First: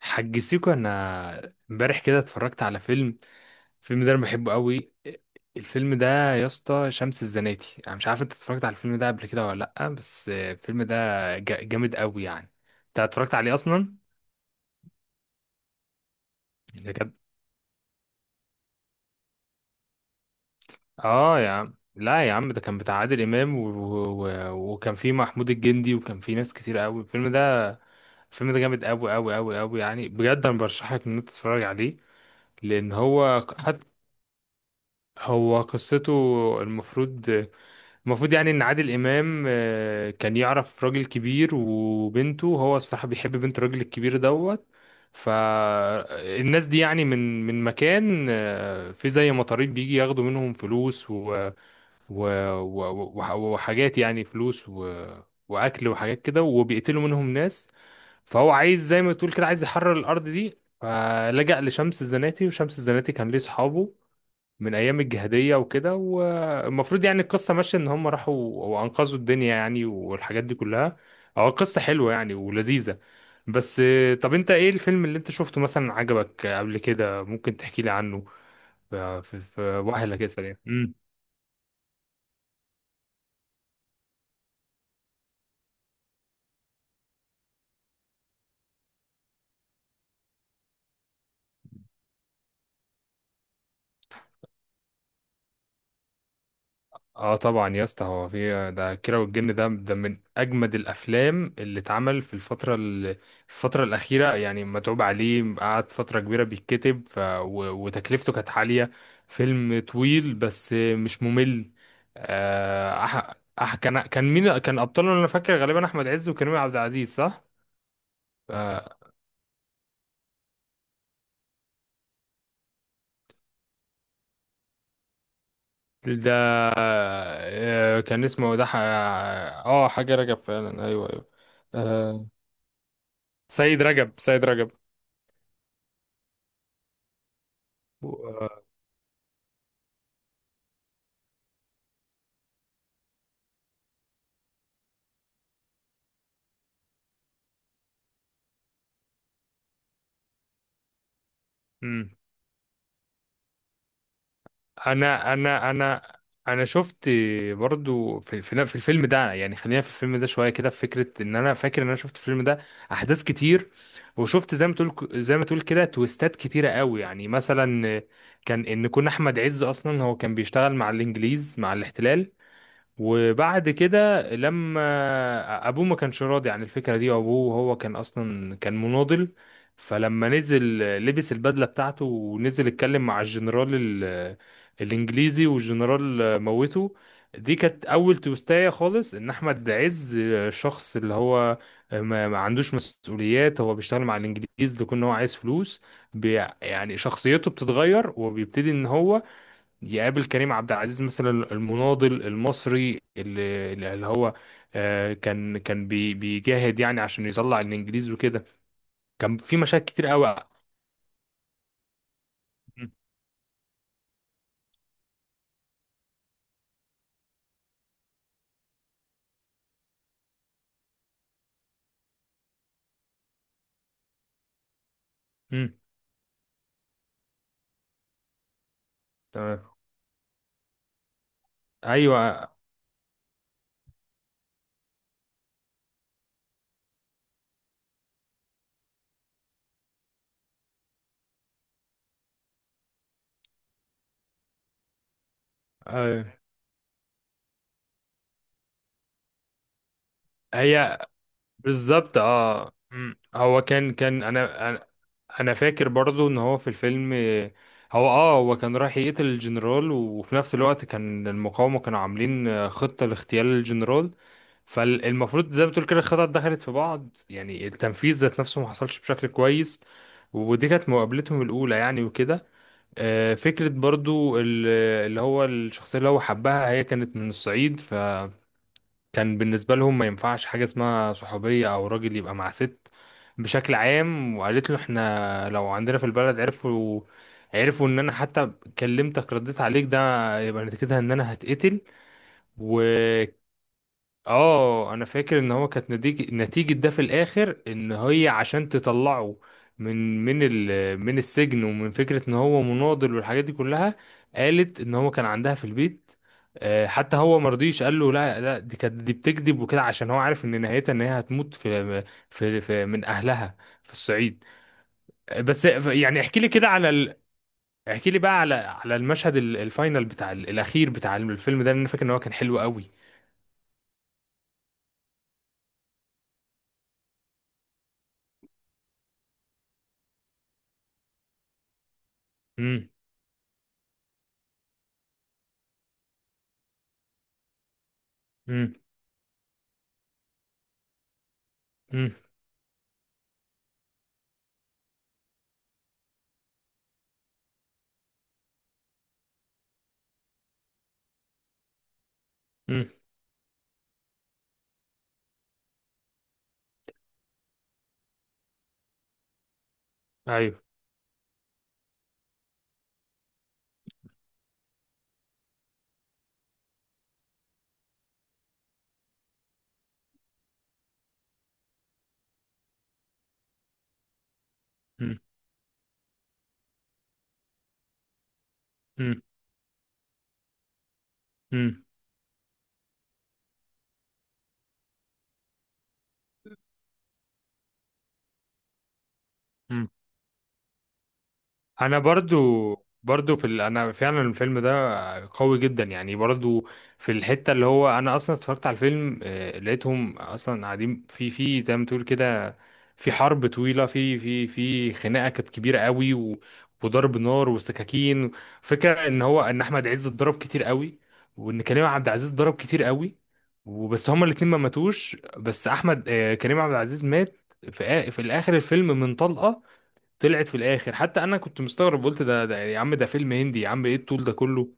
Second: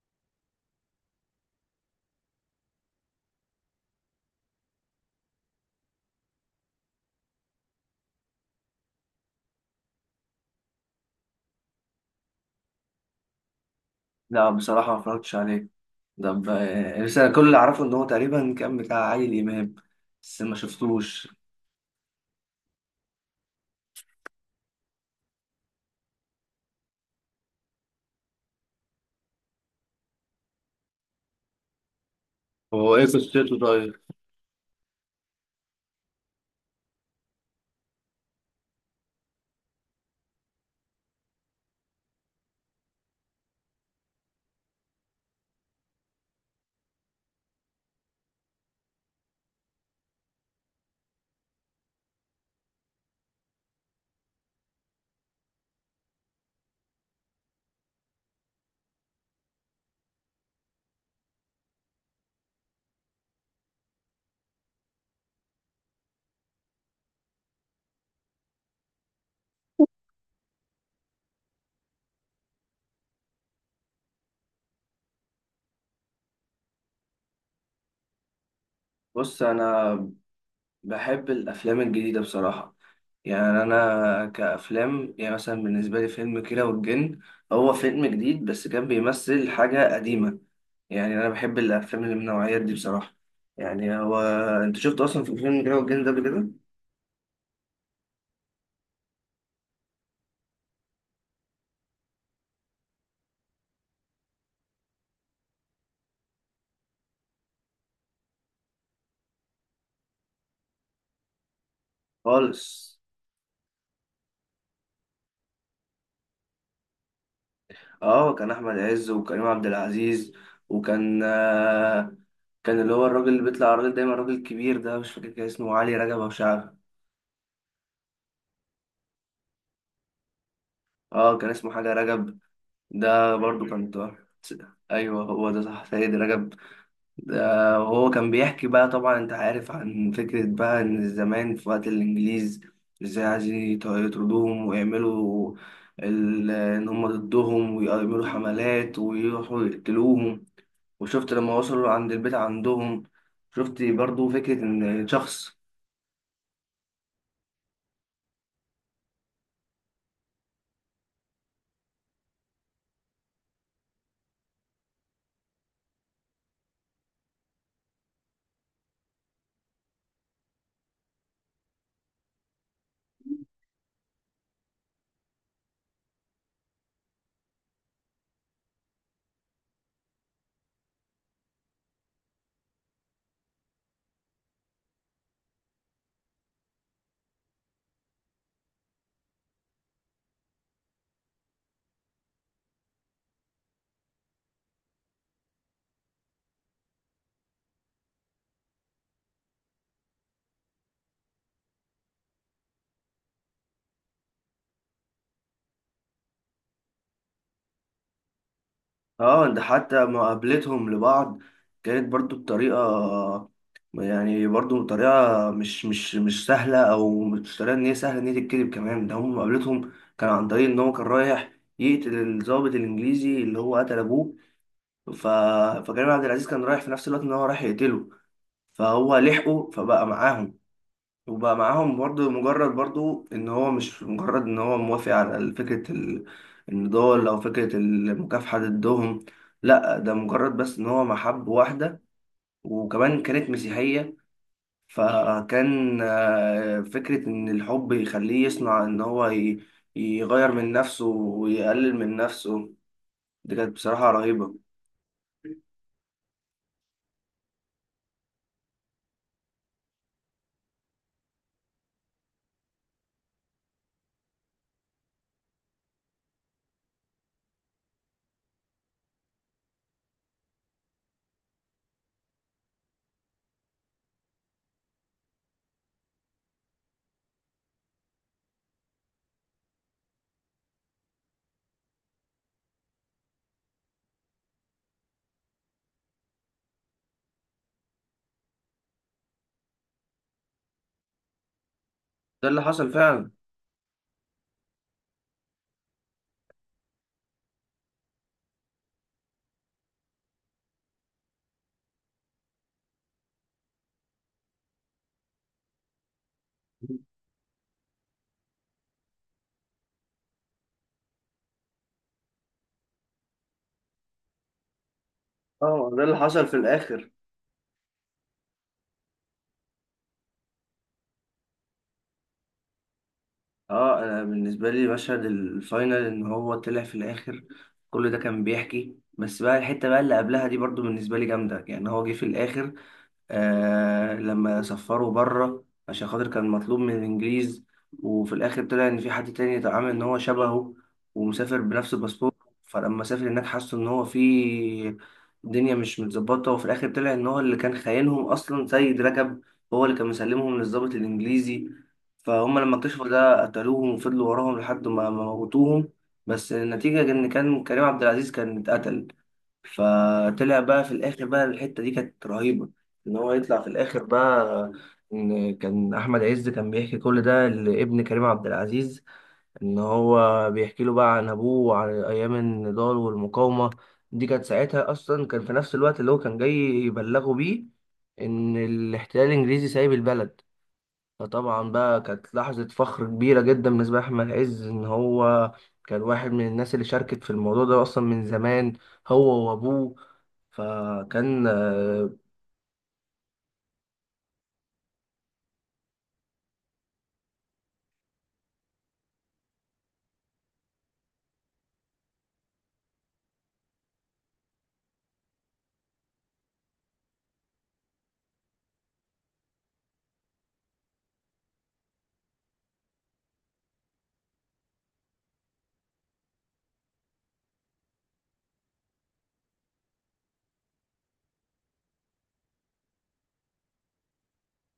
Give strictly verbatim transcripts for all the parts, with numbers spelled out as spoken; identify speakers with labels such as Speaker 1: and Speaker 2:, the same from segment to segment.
Speaker 1: حاج سيكو، انا امبارح كده اتفرجت على فيلم. الفيلم ده انا بحبه قوي. الفيلم ده، يا اسطى شمس الزناتي، انا مش عارف انت اتفرجت على الفيلم ده قبل كده ولا لا، بس الفيلم ده جا- جامد قوي يعني. انت اتفرجت عليه اصلا؟
Speaker 2: لا، بصراحة ما اتفرجتش عليه. طب،
Speaker 1: ده
Speaker 2: آه،
Speaker 1: كان...
Speaker 2: بس أنا كل اللي أعرفه إن هو تقريبا كان بتاع عادل إمام، بس ما شفتوش.
Speaker 1: اه يا عم، لا يا عم، ده كان بتاع عادل امام و... و... وكان فيه محمود الجندي، وكان فيه ناس كتير قوي. الفيلم ده الفيلم ده جامد قوي قوي قوي قوي يعني، بجد انا برشحك ان انت تتفرج عليه، لان
Speaker 2: هو إيه
Speaker 1: هو
Speaker 2: قصته
Speaker 1: حتى...
Speaker 2: طيب؟
Speaker 1: هو قصته المفروض المفروض يعني ان عادل امام، آه، كان يعرف راجل كبير وبنته، هو الصراحه بيحب بنت الراجل الكبير دوت. فالناس دي يعني من من مكان، آه، في زي مطاريد بيجي ياخدوا منهم فلوس و و و وح- وحاجات، يعني فلوس و واكل وحاجات كده، وبيقتلوا منهم ناس. فهو عايز زي ما تقول كده عايز يحرر الارض دي، فلجأ لشمس الزناتي، وشمس الزناتي كان ليه صحابه من ايام الجهاديه وكده، والمفروض يعني القصه ماشيه ان هم راحوا وانقذوا الدنيا يعني، والحاجات دي كلها. هو قصه حلوه يعني ولذيذه. بس، آه، طب انت ايه الفيلم اللي انت شفته مثلا عجبك قبل كده؟ ممكن تحكي لي عنه؟ ف- في
Speaker 2: بص،
Speaker 1: في
Speaker 2: أنا
Speaker 1: واحد كده سريع.
Speaker 2: بحب الأفلام الجديدة بصراحة. يعني أنا كأفلام، يعني مثلا بالنسبة لي فيلم كيرة والجن، هو فيلم جديد بس كان بيمثل حاجة قديمة. يعني أنا بحب الأفلام اللي من النوعيات دي بصراحة. يعني هو، أنت شفت أصلا في فيلم كيرة والجن ده قبل كده؟
Speaker 1: اه طبعا يا اسطى، هو في ده كيرة والجن، ده ده من اجمد الافلام اللي اتعمل في الفتره ال- الفتره الاخيره، يعني متعوب عليه، قعد فتره كبيره بيتكتب، ف... و... وتكلفته كانت عاليه. فيلم طويل بس مش ممل.
Speaker 2: خالص.
Speaker 1: آه أح... أح... كان كان مين كان ابطاله؟ انا فاكر غالبا احمد عز وكريم عبد العزيز، صح؟
Speaker 2: اه كان احمد
Speaker 1: آه.
Speaker 2: عز وكريم عبد العزيز. وكان آه، كان اللي هو الراجل اللي بيطلع على الراجل دايما، الراجل الكبير ده مش فاكر كان اسمه علي رجب او
Speaker 1: ده...
Speaker 2: شعب.
Speaker 1: آه، كان اسمه ده ح... اه حاجه رجب فعلا، ايوه ايوه.
Speaker 2: اه كان اسمه حاجه
Speaker 1: آه.
Speaker 2: رجب. ده برضو
Speaker 1: سيد
Speaker 2: كان
Speaker 1: رجب،
Speaker 2: ده.
Speaker 1: سيد
Speaker 2: ايوه هو ده صح، سيد رجب. ده وهو كان
Speaker 1: رجب.
Speaker 2: بيحكي بقى، طبعا انت عارف، عن فكره بقى ان زمان في وقت الانجليز ازاي عايزين يط- يطردوهم ويعملوا، ال- ان هم ضدهم ويعملوا حملات ويروحوا يقتلوهم. وشفت لما وصلوا
Speaker 1: مم.
Speaker 2: عند البيت عندهم. شفت برضو فكرة إن
Speaker 1: انا
Speaker 2: شخص.
Speaker 1: انا انا انا شفت برضو في في في الفيلم ده، يعني خلينا في الفيلم ده شويه كده. في فكره ان انا فاكر ان انا شفت الفيلم ده احداث كتير، وشفت زي ما تقول زي ما تقول كده تويستات كتيره قوي. يعني مثلا كان ان كنا احمد عز اصلا هو كان بيشتغل مع الانجليز، مع الاحتلال، وبعد كده لما ابوه ما كانش راضي عن الفكره دي، وابوه هو كان اصلا كان مناضل، فلما نزل لبس البدله بتاعته ونزل اتكلم مع الجنرال ال- الانجليزي، والجنرال موته. دي كانت اول توستايه خالص، ان احمد عز شخص اللي هو ما ما عندوش مسؤوليات، هو بيشتغل مع الانجليز لكون هو عايز فلوس. بي يعني شخصيته بتتغير وبيبتدي ان هو يقابل كريم عبد العزيز مثلا، المناضل المصري، اللي, اللي هو، آه، كان كان بي- بيجاهد يعني عشان يطلع الانجليز وكده. كان
Speaker 2: اه
Speaker 1: في
Speaker 2: ده
Speaker 1: مشاهد
Speaker 2: حتى
Speaker 1: كتير قوي.
Speaker 2: مقابلتهم لبعض كانت برضو بطريقة،
Speaker 1: مم.
Speaker 2: يعني برضو طريقة مش مش مش سهلة، أو مش طريقة إن هي سهلة إن هي تتكذب كمان. ده هم مقابلتهم كان عن طريق إن هو كان رايح يقتل الضابط الإنجليزي اللي هو قتل أبوه. ف...
Speaker 1: مم.
Speaker 2: فكريم عبد العزيز كان رايح في نفس الوقت إن هو رايح يقتله، فهو
Speaker 1: تمام.
Speaker 2: لحقه فبقى معاهم. وبقى معاهم برضو،
Speaker 1: ايوه.
Speaker 2: مجرد برضو ان هو مش مجرد ان هو موافق على فكرة ال- النضال او فكرة المكافحة ضدهم. لا، ده مجرد بس ان هو محب واحدة، وكمان كانت مسيحية. فكان
Speaker 1: آه،
Speaker 2: آه، فكرة ان الحب يخليه يصنع ان هو ي- يغير من
Speaker 1: هي
Speaker 2: نفسه ويقلل من
Speaker 1: بالظبط.
Speaker 2: نفسه.
Speaker 1: اه. مم.
Speaker 2: دي
Speaker 1: هو
Speaker 2: كانت
Speaker 1: كان
Speaker 2: بصراحة
Speaker 1: كان
Speaker 2: رهيبة.
Speaker 1: انا انا أنا فاكر برضو ان هو في الفيلم، آه، هو اه هو كان رايح يقتل الجنرال، وفي نفس الوقت كان المقاومة كانوا عاملين آه، خطة لاغتيال الجنرال. فالمفروض زي ما بتقول كده الخطط دخلت في بعض، يعني التنفيذ ذات نفسه ما حصلش بشكل كويس، ودي كانت مقابلتهم الأولى يعني وكده. آه، فكرة برضو ال- اللي هو الشخصية اللي هو حبها، هي كانت من الصعيد. ف كان بالنسبة لهم ما ينفعش حاجة اسمها صحوبية أو راجل يبقى مع ست بشكل عام، وقالت له احنا لو عندنا في البلد عرفوا عرفوا ان انا حتى كلمتك رديت عليك ده، يبقى نتيجتها ان انا هتقتل.
Speaker 2: ده اللي
Speaker 1: و...
Speaker 2: حصل فعلا.
Speaker 1: اه انا فاكر ان هو كانت نتيجة نتيجة ده في الاخر ان هي عشان تطلعه من من ال من السجن، ومن فكرة ان هو مناضل والحاجات دي كلها، قالت ان هو كان عندها في البيت. آه، حتى هو مرضيش، قال له لا لا، دي كانت دي بتكذب وكده، عشان هو عارف ان نهايتها ان هي هتموت في في, في من اهلها في الصعيد. آه، بس
Speaker 2: اه ده اللي
Speaker 1: يعني احكي
Speaker 2: حصل
Speaker 1: لي
Speaker 2: في
Speaker 1: كده على
Speaker 2: الاخر.
Speaker 1: ال... احكي لي بقى على على المشهد ال- الفاينل بتاع ال- الاخير بتاع الفيلم ده، لأن انا فاكر ان هو كان حلو قوي.
Speaker 2: اه انا بالنسبه لي مشهد الفاينل ان هو طلع في الاخر كل ده كان بيحكي. بس بقى الحته بقى اللي قبلها دي برضو بالنسبه لي جامده، يعني هو جه في الاخر
Speaker 1: امم.
Speaker 2: آه لما سفروا بره عشان خاطر كان مطلوب من الانجليز، وفي الاخر
Speaker 1: امم.
Speaker 2: طلع ان في حد تاني اتعامل ان هو شبهه ومسافر بنفس
Speaker 1: امم.
Speaker 2: الباسبور. فلما سافر هناك حسوا ان هو في الدنيا مش متظبطه، وفي الاخر طلع ان هو اللي كان خاينهم اصلا سيد رجب، هو اللي كان مسلمهم للضابط الانجليزي. فهم لما
Speaker 1: امم.
Speaker 2: اكتشفوا ده قتلوهم وفضلوا وراهم لحد ما ما موتوهم. بس النتيجة إن كان كريم عبد العزيز كان اتقتل. فطلع
Speaker 1: ايوه.
Speaker 2: بقى في الاخر بقى، الحته دي كانت رهيبه، ان هو يطلع في الاخر بقى ان كان احمد عز كان بيحكي كل ده لابن كريم عبد العزيز، ان هو بيحكي له بقى عن ابوه وعن ايام النضال والمقاومه. دي كانت ساعتها
Speaker 1: مم.
Speaker 2: اصلا كان في نفس الوقت اللي هو كان جاي يبلغه بيه ان
Speaker 1: مم.
Speaker 2: الاحتلال الانجليزي سايب البلد. فطبعا
Speaker 1: مم.
Speaker 2: بقى كانت لحظه فخر كبيره جدا بالنسبه لاحمد عز، ان هو كان واحد من الناس اللي شاركت في الموضوع ده اصلا من زمان، هو
Speaker 1: مم.
Speaker 2: وابوه. فكان
Speaker 1: انا
Speaker 2: آه،
Speaker 1: برضو برضو في ال... انا فعلا الفيلم ده قوي جدا يعني. برضو في الحتة اللي هو انا اصلا اتفرجت على الفيلم، آه، لقيتهم اصلا قاعدين في في زي ما تقول كده في حرب طويلة، في في في خناقة كانت كبيرة قوي، و... وضرب نار وسكاكين. فكرة ان هو ان احمد عز اتضرب كتير قوي، وان كريم عبد العزيز اتضرب كتير قوي، وبس هما الاتنين ما ماتوش. بس احمد، آه، كريم عبد العزيز مات في آ- في الاخر الفيلم من طلقة طلعت في الاخر. حتى انا كنت مستغرب، قلت ده, ده يا عم، ده فيلم هندي يا عم، ايه الطول ده كله؟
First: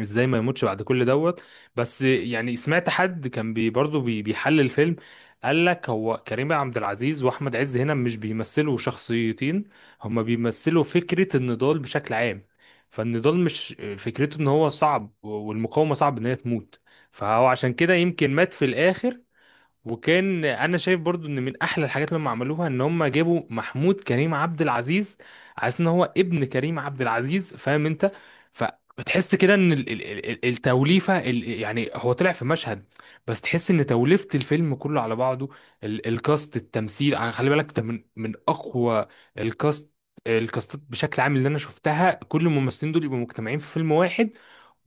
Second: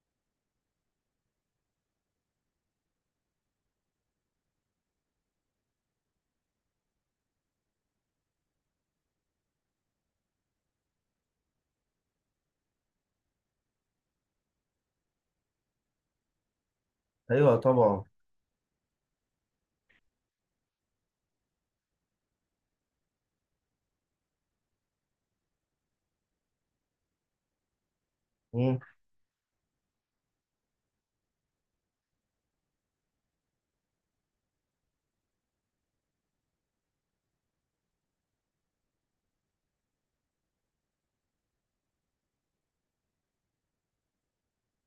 Speaker 1: ازاي ما يموتش بعد كل دوت؟ بس يعني سمعت حد كان بي برضه بي بيحلل الفيلم، قال لك هو كريم عبد العزيز واحمد عز هنا مش بيمثلوا شخصيتين، هما بيمثلوا فكرة النضال بشكل عام، فالنضال مش فكرته ان هو صعب والمقاومة صعب ان هي تموت، فهو
Speaker 2: ايوه
Speaker 1: عشان كده
Speaker 2: طبعا.
Speaker 1: يمكن مات في الاخر. وكان انا شايف برضو ان من احلى الحاجات اللي هم عملوها، ان هم جابوا محمود كريم عبد العزيز، عايز ان هو ابن كريم عبد العزيز، فاهم انت؟
Speaker 2: مم.
Speaker 1: فبتحس كده ان ال- ال- ال- ال- التوليفه ال- يعني هو طلع في مشهد، بس تحس ان توليفه الفيلم كله على بعضه، ال- الكاست، التمثيل يعني، خلي بالك ده من من اقوى الكاست الكاستات بشكل عام اللي انا شفتها، كل الممثلين دول يبقوا مجتمعين في فيلم واحد،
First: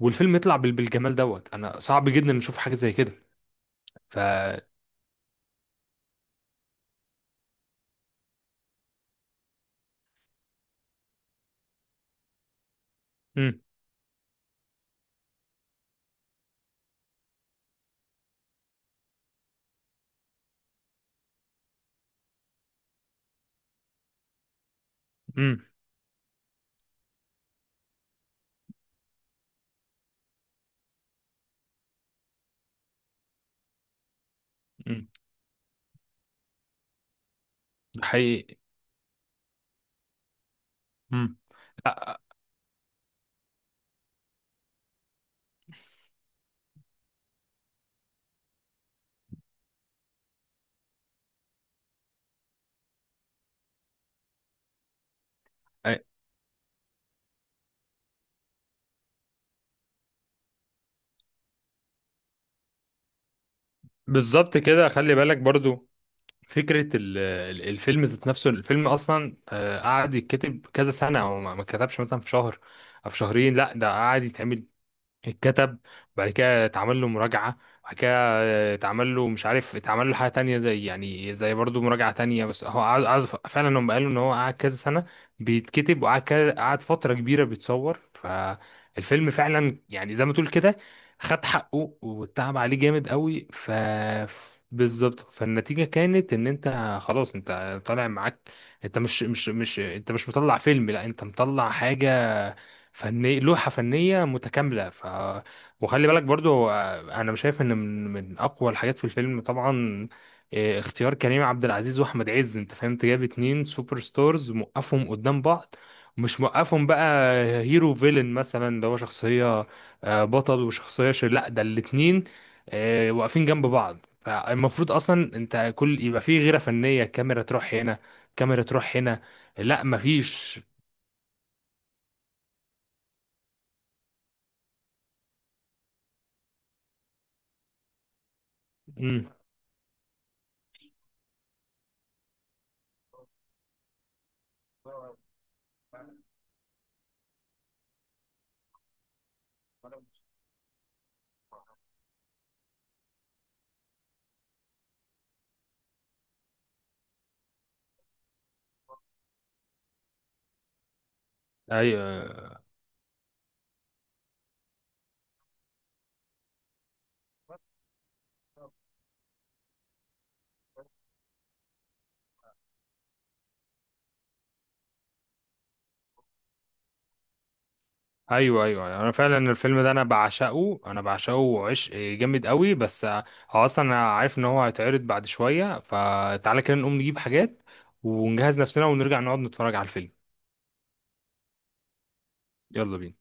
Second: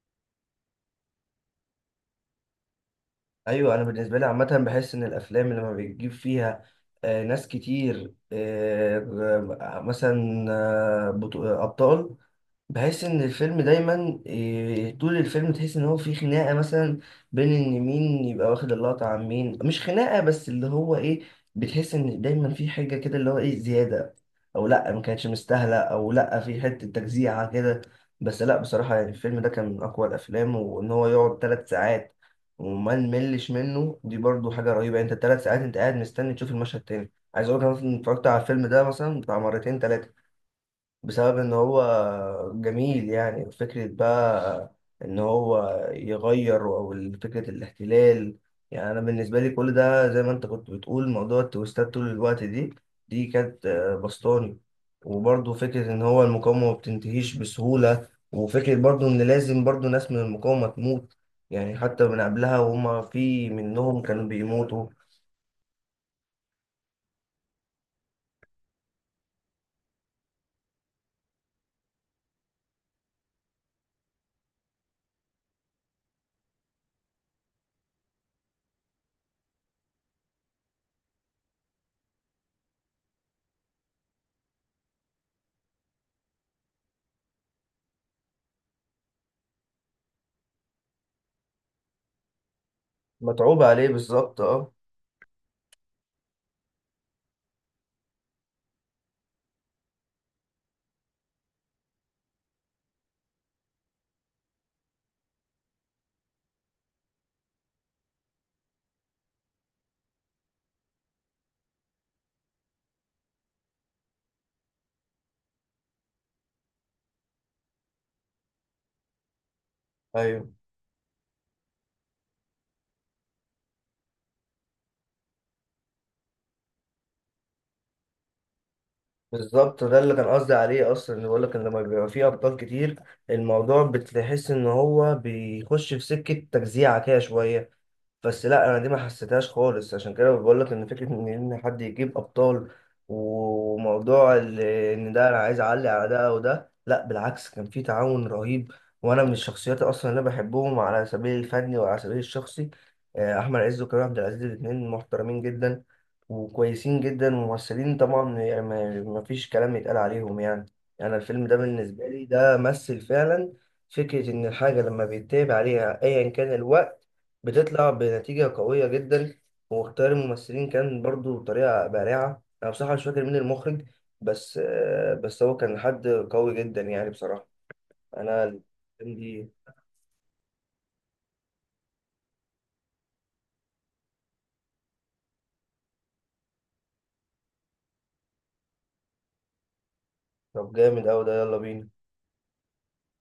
Speaker 1: والفيلم يطلع بال- بالجمال دوت، انا صعب جدا نشوف حاجه زي كده.
Speaker 2: ايوه، انا بالنسبه
Speaker 1: ف...
Speaker 2: لي عامه بحس ان الافلام لما بتجيب فيها آه، ناس كتير، آه، مثلا آه، بطو- آه، ابطال، بحس ان الفيلم دايما، إيه، طول الفيلم تحس ان هو في خناقه مثلا بين ان مين يبقى واخد اللقطه عن مين. مش خناقه بس، اللي هو ايه، بتحس ان دايما في حاجه كده اللي هو ايه، زياده، او لا ما كانتش
Speaker 1: امم.
Speaker 2: مستاهله، او لا في حته تجزيعه كده. بس لا بصراحه يعني الفيلم ده كان من اقوى الافلام، وان هو يقعد ثلاث ساعات وما نملش منه، دي برضو حاجه رهيبه.
Speaker 1: مم.
Speaker 2: يعني انت ثلاث ساعات انت قاعد مستني تشوف المشهد تاني. عايز اقول لك انا مثلاً
Speaker 1: ده
Speaker 2: اتفرجت على
Speaker 1: حقيقي.
Speaker 2: الفيلم ده مثلا بتاع مرتين ثلاثه، بسبب
Speaker 1: مم.
Speaker 2: ان
Speaker 1: لا.
Speaker 2: هو جميل. يعني فكرة بقى ان هو يغير، او فكرة الاحتلال. يعني انا بالنسبة لي كل ده زي ما انت كنت بتقول موضوع التويستات طول الوقت، دي دي كانت آه، بسطاني. وبرضه فكرة ان
Speaker 1: أي-
Speaker 2: هو المقاومة ما بتنتهيش بسهولة، وفكرة برضه ان لازم برضه ناس من المقاومة تموت. يعني حتى من قبلها وهما في منهم كانوا
Speaker 1: بالظبط
Speaker 2: بيموتوا.
Speaker 1: كده، خلي بالك برضو فكرة ال- ال- الفيلم ذات نفسه. الفيلم أصلا، آه، قعد يتكتب كذا سنة، أو ما ما اتكتبش مثلا في شهر أو في شهرين، لا ده قعد يتعمل، اتكتب، بعد كده اتعمل له مراجعة، بعد كده اتعمل له مش عارف، اتعمل له حاجة تانية زي يعني زي برضو مراجعة تانية. بس هو قعد قعد ف- فعلا هم قالوا ان هو قعد كذا سنة بيتكتب، وقعد كذا- قعد فترة كبيرة بيتصور، فالفيلم فعلا يعني زي ما تقول كده خد حقه واتعب عليه جامد قوي.
Speaker 2: متعوب
Speaker 1: ف
Speaker 2: عليه بالظبط
Speaker 1: ف-
Speaker 2: اه.
Speaker 1: بالظبط، فالنتيجة كانت ان انت خلاص انت طالع معاك، انت مش مش مش انت مش مطلع فيلم، لا انت مطلع حاجة فني، لوحة فنية متكاملة. ف... وخلي بالك برضو، آه، انا مش شايف ان من من اقوى الحاجات في الفيلم طبعا، آه، اختيار كريم عبد العزيز واحمد عز، انت فهمت، جاب اتنين سوبر ستارز موقفهم قدام بعض، مش موقفهم بقى هيرو فيلن مثلا، اللي هو شخصية آه،
Speaker 2: ايوه
Speaker 1: بطل وشخصية شر، لا ده الاتنين آه، واقفين جنب بعض، فالمفروض اصلا انت كل يبقى فيه غيرة فنية، كاميرا تروح هنا، كاميرا تروح هنا.
Speaker 2: بالظبط
Speaker 1: لا
Speaker 2: ده اللي كان قصدي
Speaker 1: مفيش.
Speaker 2: عليه اصلا، اللي بقول لك ان لما بيبقى فيه ابطال كتير الموضوع بتحس ان هو بيخش في سكه تجزيعه كده شويه. بس لا انا دي ما
Speaker 1: امم.
Speaker 2: حسيتهاش خالص. عشان كده بقول لك ان فكره ان ان حد يجيب ابطال، وموضوع ال- ان ده انا عايز اعلي على ده او ده، لا بالعكس كان في تعاون رهيب. وانا من الشخصيات اصلا اللي أنا بحبهم على سبيل الفني وعلى سبيل الشخصي، آه، احمد عز وكريم عبد العزيز الاثنين محترمين جدا وكويسين جدا وممثلين طبعا. يعني ما ما فيش كلام يتقال عليهم يعني. يعني الفيلم ده بالنسبه لي
Speaker 1: ايوه
Speaker 2: ده مثل فعلا فكره ان الحاجه لما بيتابع عليها ايا كان الوقت بتطلع بنتيجة قوية جدا. واختيار الممثلين كان برضو بطريقة بارعة. أنا بصراحة مش فاكر مين المخرج، بس آه، بس هو كان حد قوي جدا يعني بصراحة. أنا
Speaker 1: ايوه ايوه أيوه. انا
Speaker 2: الفيلم
Speaker 1: فعلا
Speaker 2: دي
Speaker 1: الفيلم ده انا بعشقه، انا بعشقه عشق جامد قوي. بس هو اصلا انا عارف ان هو هيتعرض بعد شويه، فتعالى كده نقوم نجيب حاجات ونجهز نفسنا ونرجع نقعد نتفرج على الفيلم.
Speaker 2: طب جامد أوي ده. يلا بينا.
Speaker 1: يلا بينا.